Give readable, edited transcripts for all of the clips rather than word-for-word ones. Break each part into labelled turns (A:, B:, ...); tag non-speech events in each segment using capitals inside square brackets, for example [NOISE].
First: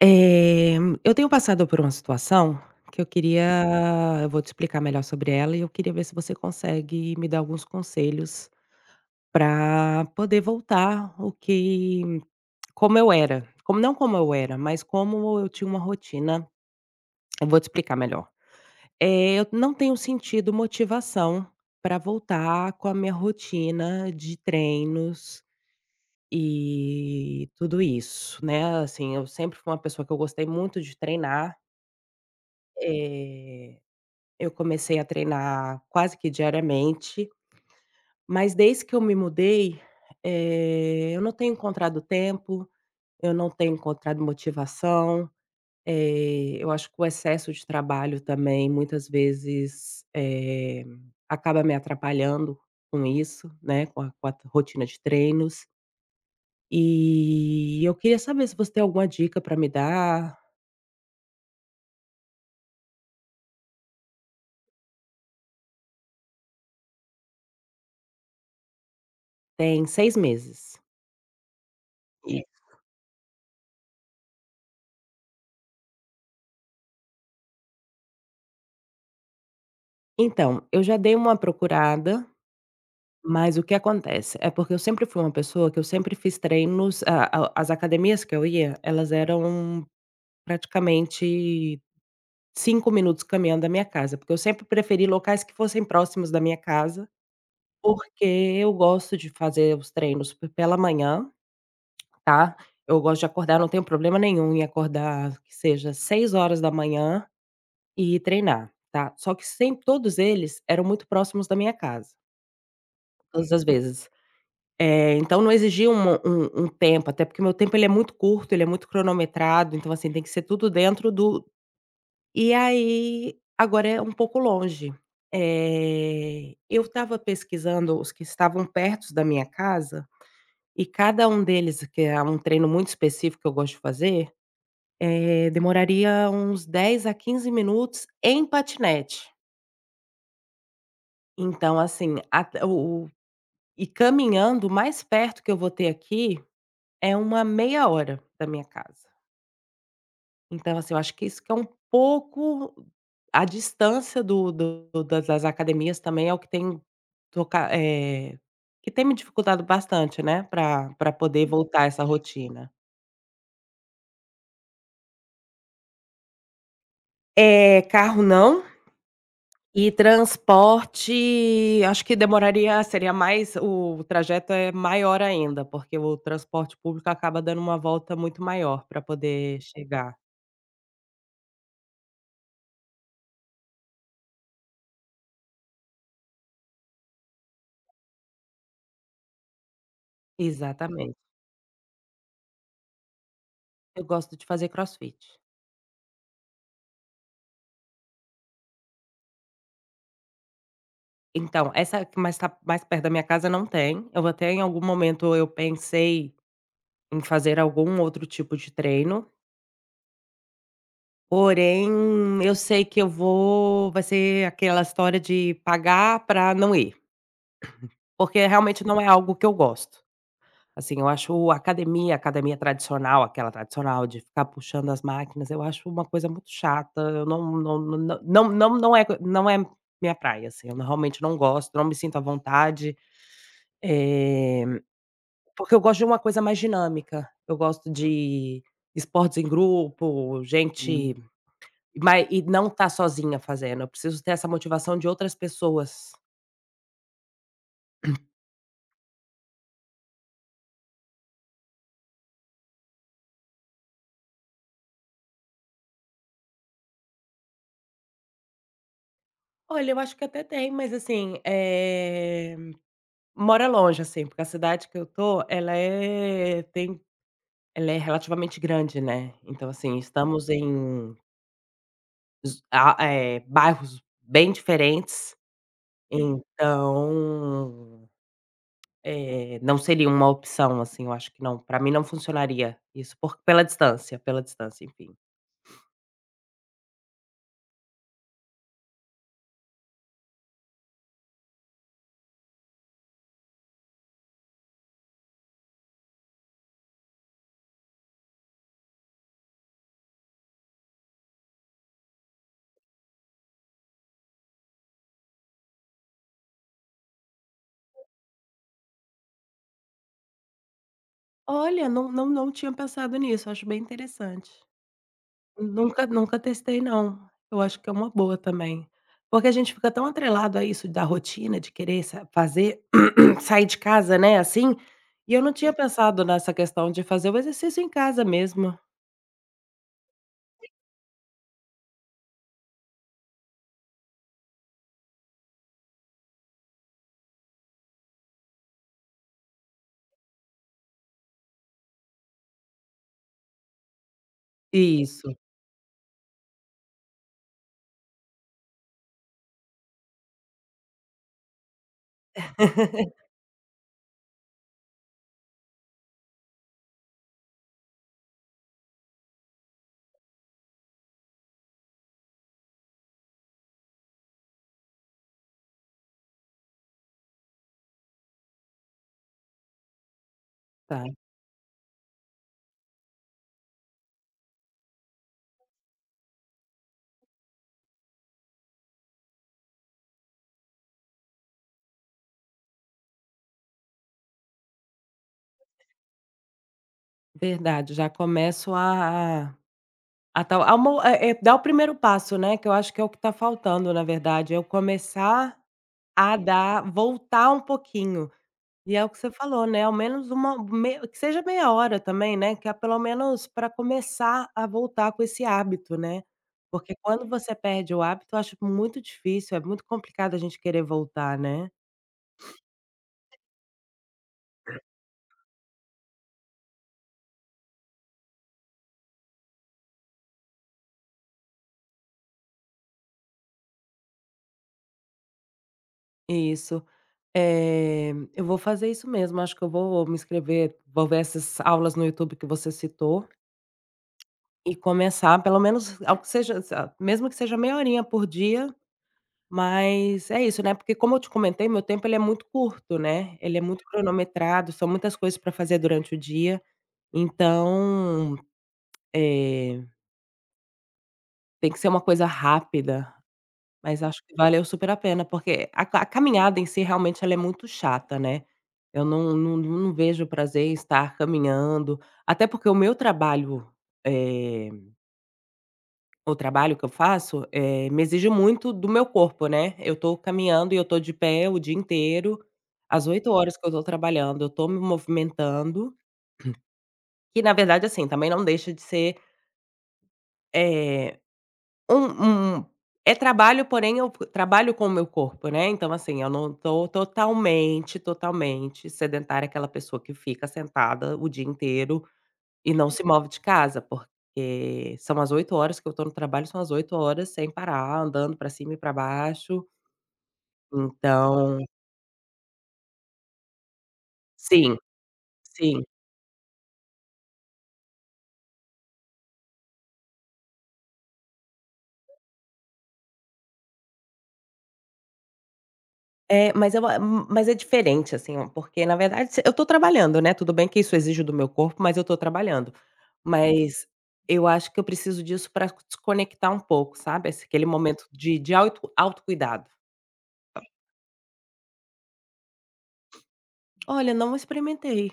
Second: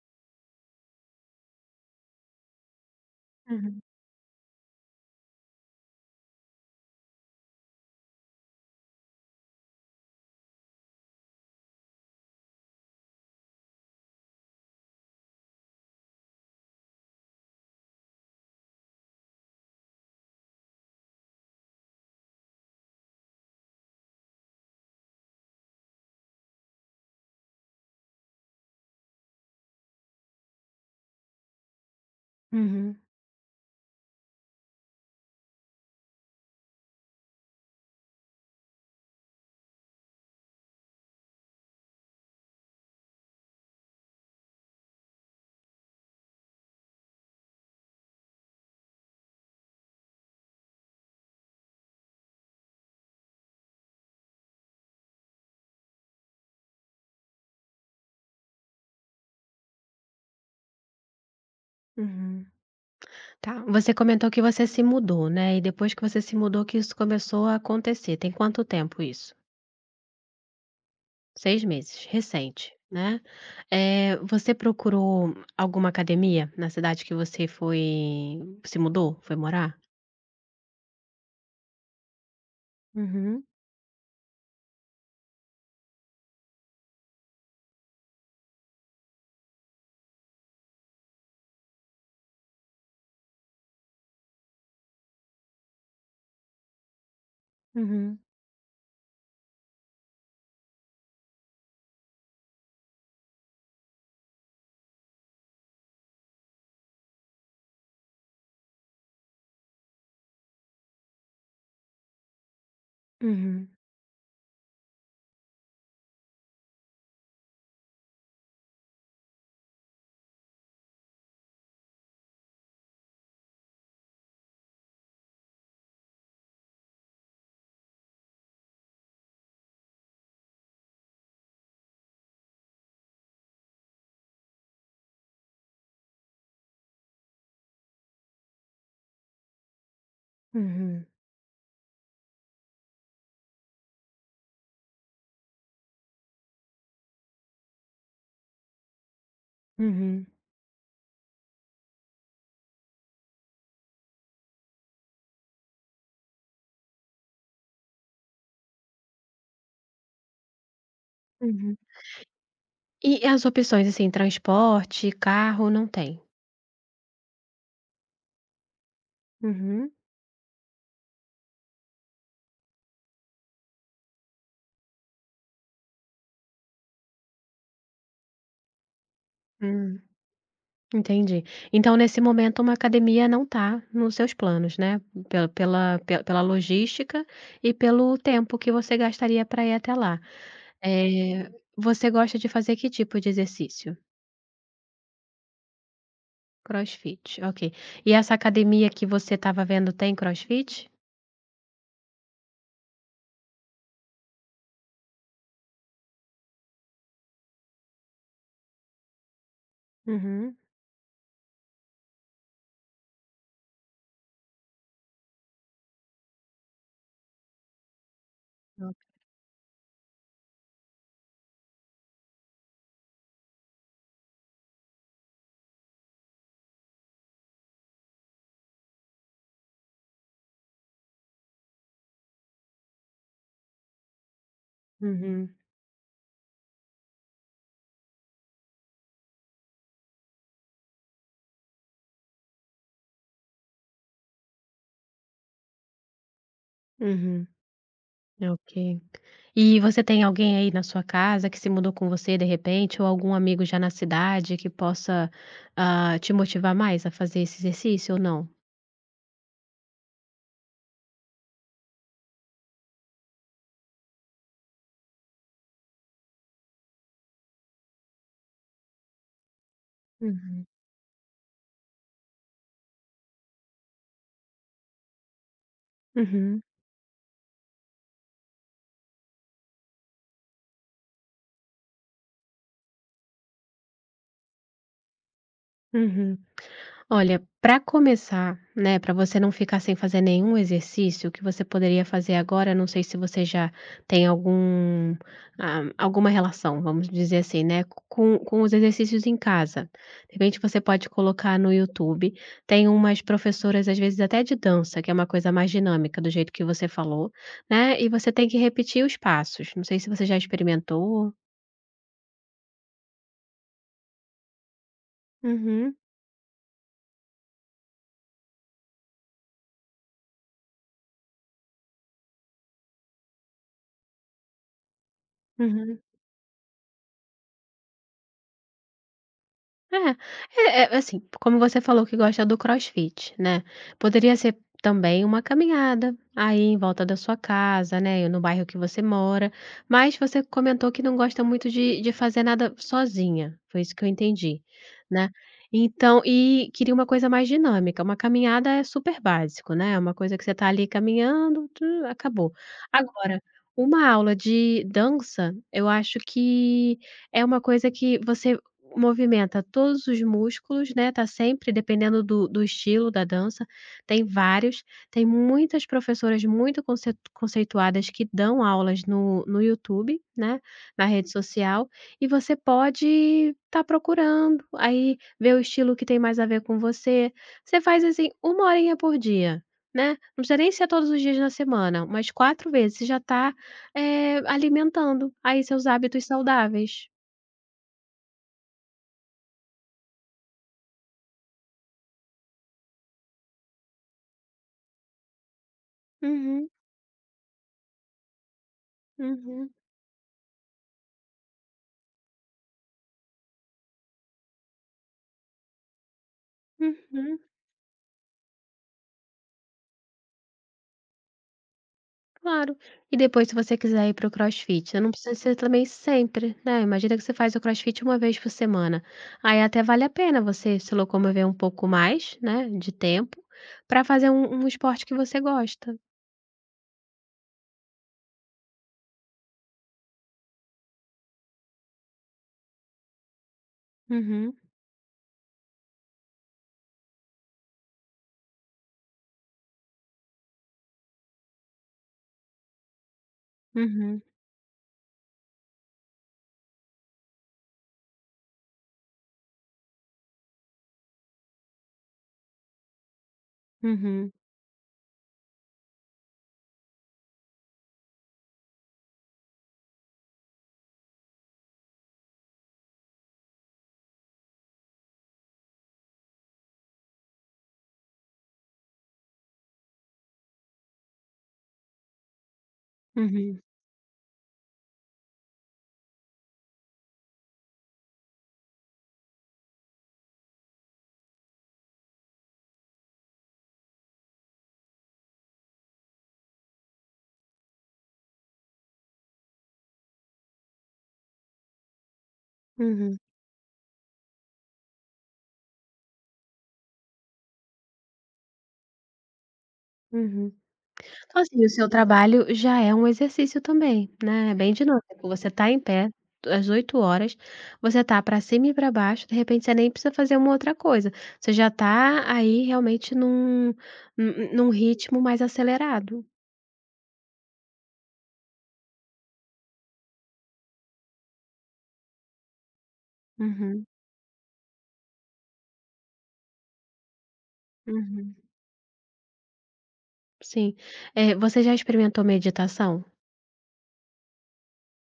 A: Eh, eu tenho passado por uma situação que eu queria
B: Uhum.
A: eu vou te explicar melhor sobre ela e eu queria ver se você consegue me dar alguns conselhos para poder voltar o que como eu era, como não como eu era, mas como eu tinha uma rotina. Eu vou te explicar melhor. Eu não tenho sentido motivação para voltar com a minha rotina de treinos e tudo isso, né, assim, eu sempre fui uma pessoa que eu gostei muito de treinar.
B: Uhum.
A: Eh, eu comecei a treinar quase que diariamente, mas desde que eu me mudei, eu não tenho encontrado tempo, eu não tenho encontrado motivação, eu acho que o excesso de trabalho também muitas vezes, acaba me atrapalhando com isso, né, com a rotina de treinos. E eu queria saber se você tem alguma dica para me dar.
B: Uhum. Tá, você comentou que você se mudou, né, e depois que você se mudou que isso começou a acontecer, tem quanto tempo isso?
A: Tem 6 meses.
B: 6 meses,
A: Sim.
B: recente, né. Você procurou alguma academia na cidade que você foi se mudou, foi morar?
A: Então, eu já dei uma procurada.
B: Uhum.
A: Mas o que acontece, é porque eu sempre fui uma pessoa que eu sempre fiz treinos a as academias que eu ia, elas eram praticamente 5 minutos caminhando da minha casa, porque eu sempre preferi locais que fossem próximos da minha casa,
B: Uhum.
A: porque eu gosto de fazer os treinos p pela manhã, tá, eu gosto de acordar, não tenho problema nenhum em acordar que seja 6 horas da manhã e treinar, tá. Só que sempre todos eles eram muito próximos da minha casa, todas as
B: Uhum.
A: vezes. Então não exigia uma um um tempo, até porque meu tempo ele é muito curto, ele é muito cronometrado, então, assim, tem que ser tudo dentro do, e aí, agora é um pouco longe. Eu estava pesquisando os que estavam perto da minha casa, e cada um deles, que é um treino muito específico que eu gosto de fazer, demoraria uns 10 a 15 minutos em patinete.
B: Uhum.
A: Então, assim, at o e caminhando, o mais perto que eu vou ter aqui é uma meia hora da minha casa.
B: Uhum.
A: Então, assim, eu acho que isso que é um pouco a distância do do das das academias também é o que tem toca que tem me dificultado bastante, né, para pra poder
B: Uhum.
A: voltar a essa rotina.
B: E as opções, assim, transporte, carro, não tem?
A: É carro não,
B: Uhum.
A: e transporte acho que demoraria, seria mais, o trajeto é maior ainda, porque o transporte público acaba dando uma volta muito maior para poder
B: Hum.
A: chegar.
B: Entendi. Então, nesse momento, uma academia não está nos seus planos, né? Pela logística e pelo tempo que você gastaria para ir até lá.
A: Exatamente.
B: Eh, Você gosta de fazer que tipo de exercício?
A: Eu gosto de fazer crossfit.
B: CrossFit, ok. E essa academia que você estava vendo tem CrossFit?
A: Então, essa que mais tá mais perto da minha casa não tem. Eu até em algum momento eu pensei em fazer algum outro tipo de treino,
B: Uhum.
A: porém eu sei que eu vou vai ser aquela história de pagar para não ir, porque realmente
B: Ok.
A: não é algo que eu gosto. Assim, eu acho a academia tradicional, aquela tradicional de ficar puxando as máquinas, eu acho uma coisa muito chata, eu não é não é minha praia, assim, eu não- realmente não gosto, não me sinto à vontade. Eh
B: Uhum.
A: Porque eu gosto de uma coisa mais dinâmica. Eu gosto de esportes em grupo, gente. Hum, mai e não tá sozinha fazendo, eu preciso ter essa motivação de outras pessoas.
B: Uhum. Ok. E você tem alguém aí na sua casa que se mudou com você de repente, ou algum amigo já na cidade que possa, te motivar mais a fazer esse exercício ou não?
A: Olha, eu acho que até tem, mas assim, mora longe, assim, porque a cidade que eu tô, ela é tem, ela é relativamente grande, né, então, assim, estamos
B: Uhum.
A: em z a bairros bem diferentes,
B: Uhum.
A: então não seria uma opção, assim, eu acho que não, pra mim não funcionaria isso, por pela distância, enfim.
B: Uhum. Olha, para começar, né, para você não ficar sem fazer nenhum exercício, o que você poderia fazer agora, não sei se você já tem algum, alguma relação, vamos dizer assim, né, com os exercícios em casa. De repente você pode colocar no YouTube, tem umas professoras, às vezes até de dança, que é uma coisa mais dinâmica, do jeito que você falou, né, e você tem que repetir os passos. Não sei se você já experimentou.
A: Olha, não tinha pensado nisso, acho bem interessante.
B: Uhum.
A: Nunca testei não, eu acho que é uma boa também. Porque a gente fica tão atrelado a isso da rotina, de querer sa fazer [CLEARS THROAT] sair de casa, né, assim, e eu não tinha
B: Uhum.
A: pensado nessa questão de fazer o exercício em casa mesmo.
B: É, é, assim, como você falou que gosta do crossfit, né, poderia ser também uma caminhada aí em volta da sua casa, né, no bairro que você mora, mas você comentou que não gosta muito de fazer nada sozinha, foi isso que eu entendi, né.
A: Isso.
B: Então e queria uma coisa mais dinâmica, uma caminhada é super básico, né. É uma coisa que você tá ali caminhando, tu acabou.
A: [LAUGHS]
B: Agora, uma aula de dança, eu acho que é uma coisa que você movimenta todos os músculos, né, tá sempre dependendo do estilo da dança, tem vários, tem muitas professoras muito concet conceituadas que dão aulas no YouTube, né, na
A: Tá,
B: rede social, e você pode tá procurando, aí ver o estilo que tem mais a ver com você. Você faz, assim, uma horinha por dia, né, não precisa nem ser todos os dias na semana, mas 4 vezes, você já tá, alimentando aí seus hábitos saudáveis.
A: verdade, já começo a a tal a mo é é dar o primeiro passo, né, que eu acho que é o que tá faltando, na verdade, é eu começar a
B: Uhum.
A: dar voltar um pouquinho. E é o que você falou,
B: Uhum.
A: né, ao menos uma mei que seja meia hora também, né, que é pelo menos para começar a voltar com esse hábito, né. Porque quando
B: Uhum,
A: você perde o hábito, eu acho muito difícil, é muito complicado a gente querer voltar, né.
B: claro. E depois se você quiser ir para o crossfit, né, não precisa ser também sempre, né, imagina que você faz o crossfit uma vez por semana, aí até vale a pena você se locomover um pouco mais, né, de tempo, para fazer um esporte que você gosta.
A: Isso. Eu vou fazer isso mesmo, acho que eu vou me inscrever, vou ver essas aulas no YouTube que você citou.
B: Uhum.
A: E começar pelo menos algo que seja sa, mesmo que seja meia horinha por dia, mas é isso, né, porque como eu te comentei, meu tempo ele é muito curto, né, ele é muito
B: Uhum.
A: cronometrado, são muitas coisas para fazer durante o dia, então, eh, tem que ser uma coisa rápida, mas acho
B: Uhum.
A: que valeu super a pena, porque a caminhada em si realmente ela é muito chata, né, eu não vejo prazer em estar caminhando, até porque o meu trabalho, eh o trabalho que eu faço, me exige muito do meu corpo, né. Eu tô caminhando e eu tô de pé o dia inteiro, as 8 horas
B: Uhum.
A: que eu tô trabalhando, eu tô me movimentando, que na verdade, assim, também não deixa de ser, eh, um é trabalho, porém eu trabalho com o meu corpo, né. Então, assim, eu não tô totalmente, totalmente sedentária, aquela pessoa que fica sentada o dia inteiro e não se
B: Uhum.
A: move de casa, porque são as 8 horas que eu estou no trabalho, são as oito horas sem parar, andando pra cima e pra baixo.
B: Uhum. Uhum. Então,
A: Então
B: assim, o seu trabalho já é um exercício também, né, é bem
A: sim,
B: dinâmico, você tá em
A: sim.
B: pé às 8 horas, você tá para cima e para baixo, de repente você nem precisa fazer uma outra coisa, você já tá aí realmente num ritmo mais acelerado.
A: É, mas eu a mas é diferente, assim, ó, porque na verdade se eu estou trabalhando, né, tudo bem que isso exige do meu corpo, mas eu estou trabalhando.
B: Uhum.
A: Mas eu acho que eu preciso disso pra desconectar um pouco, sabe, esse aquele momento
B: Uhum.
A: de auto autocuidado.
B: Sim. Você já experimentou meditação?
A: Olha, não experimentei,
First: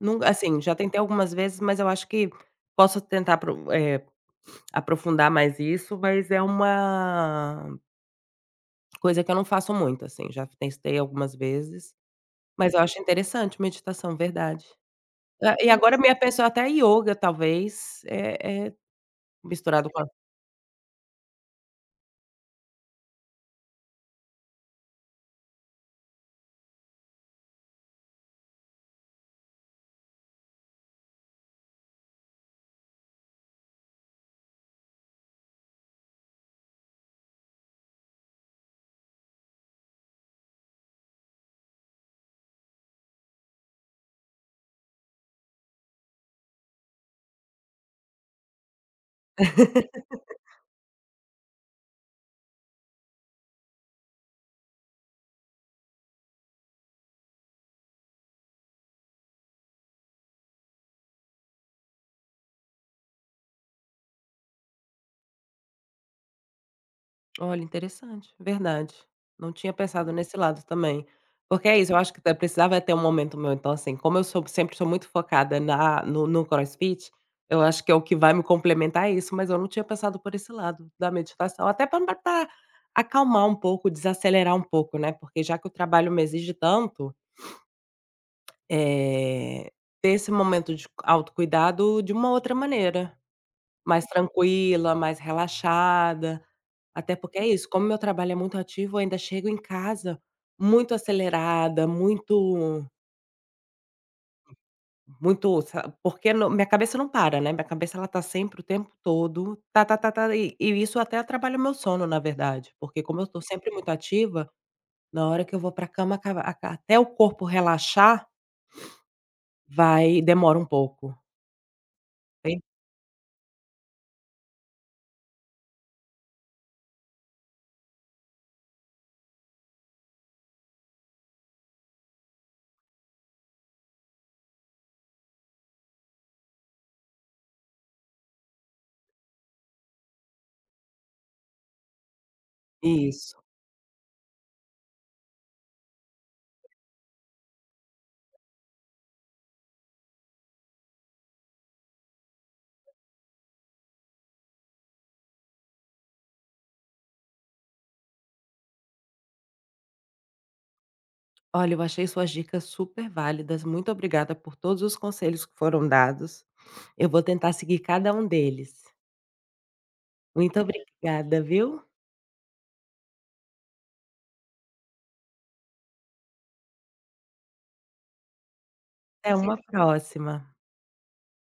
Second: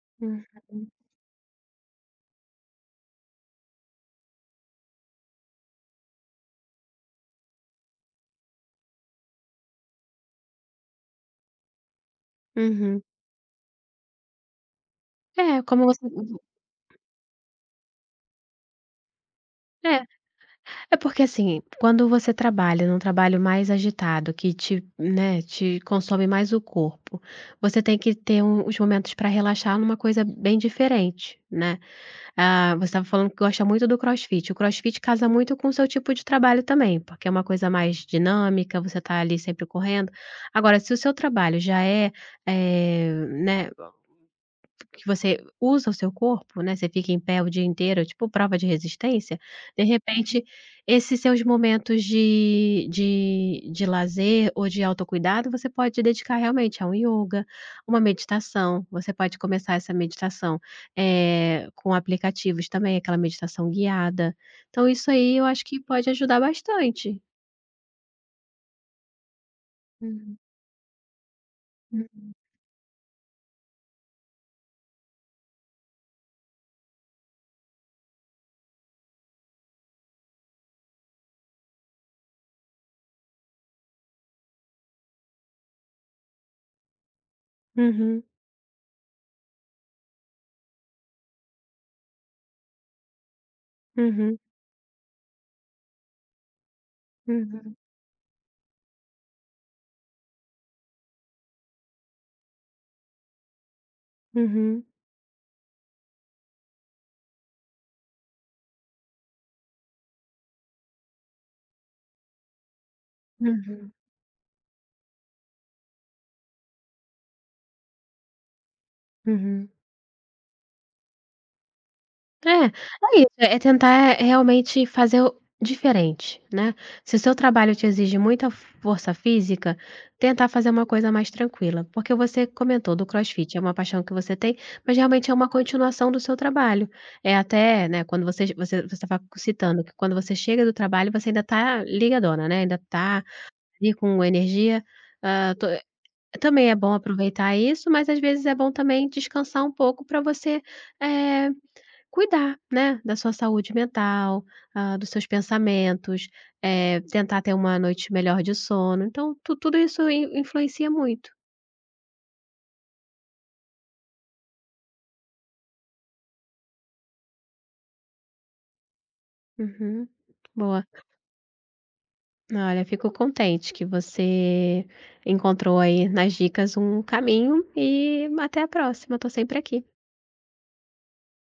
A: nunca
B: Uhum.
A: assim, já tentei algumas vezes, mas eu acho que posso tentar eh aprofundar mais isso, mas é uma coisa que eu não faço muito, assim, já testei algumas vezes, mas eu acho
B: Uhum.
A: interessante meditação, verdade. Ah,
B: É,
A: e
B: como
A: agora
B: você
A: me pensou até ioga talvez, é misturado com.
B: é. É porque, assim, quando você trabalha num trabalho mais agitado, que te, né, te consome mais o corpo, você tem que ter os momentos para relaxar numa coisa bem diferente, né? Ah, você estava falando que gosta muito do CrossFit. O CrossFit casa muito com o seu tipo de trabalho também, porque é uma coisa mais dinâmica, você está ali sempre correndo. Agora, se o seu trabalho já é, eh, né, que você usa o seu corpo, né, você fica em pé o dia inteiro, tipo prova de resistência, de repente, esses seus momentos de lazer ou de autocuidado, você pode dedicar realmente a um ioga, uma meditação, você pode começar essa meditação, com aplicativos também, aquela meditação guiada. Então isso aí eu acho que pode ajudar bastante.
A: Olha, interessante, verdade. Não tinha pensado. Hum, nesse
B: Uhum.
A: lado também. Porque é isso, eu acho que
B: Uhum.
A: até precisava ter um momento meu, então assim, como eu sou sempre sou muito focada na no no crossfit, eu acho que é o que vai me complementar é isso, mas eu não tinha pensado por esse lado da meditação, até para acalmar um pouco, desacelerar um pouco, né, porque já que o trabalho me exige tanto,
B: Uhum.
A: eh, ter esse momento de autocuidado de uma outra maneira, mais
B: Uhum.
A: tranquila, mais relaxada. Até porque é isso,
B: Uhum.
A: como meu trabalho é muito ativo, eu ainda chego em casa muito acelerada, muito
B: Uhum.
A: muito sa porque não, minha cabeça não para, né, minha cabeça ela tá sempre o tempo todo, tá, tá, tá, tá, e isso até atrapalha o meu sono, na verdade, porque como eu tô sempre muito
B: Uhum.
A: ativa, na hora que eu vou pra cama acaba aca até o corpo relaxar,
B: Uhum.
A: vai demora um pouco, bem
B: É, é isso, é tentar realmente fazer o diferente, né. Se o seu trabalho te exige muita força física, tentar fazer uma coisa mais tranquila, porque você comentou do crossfit, é uma paixão que você tem, mas realmente é uma continuação do seu trabalho. É até, né, quando você estava citando que quando você chega do trabalho você ainda tá ligadona, né, ainda tá
A: isso.
B: ali com energia, hã, to também é bom aproveitar isso, mas às vezes é bom também descansar um pouco para você, eh cuidar, né, da sua saúde mental, dos seus pensamentos, tentar ter uma noite melhor de sono, então tu tudo isso in influencia muito.
A: Olha, eu achei suas dicas super válidas, muito obrigada por todos os conselhos que foram dados. Eu vou tentar seguir cada um deles.
B: Uhum.
A: Muito
B: Boa.
A: obrigada, viu?
B: Olha, fico contente que você encontrou aí nas dicas um caminho e até a próxima. Estou
A: Até
B: sempre
A: uma
B: aqui.
A: próxima.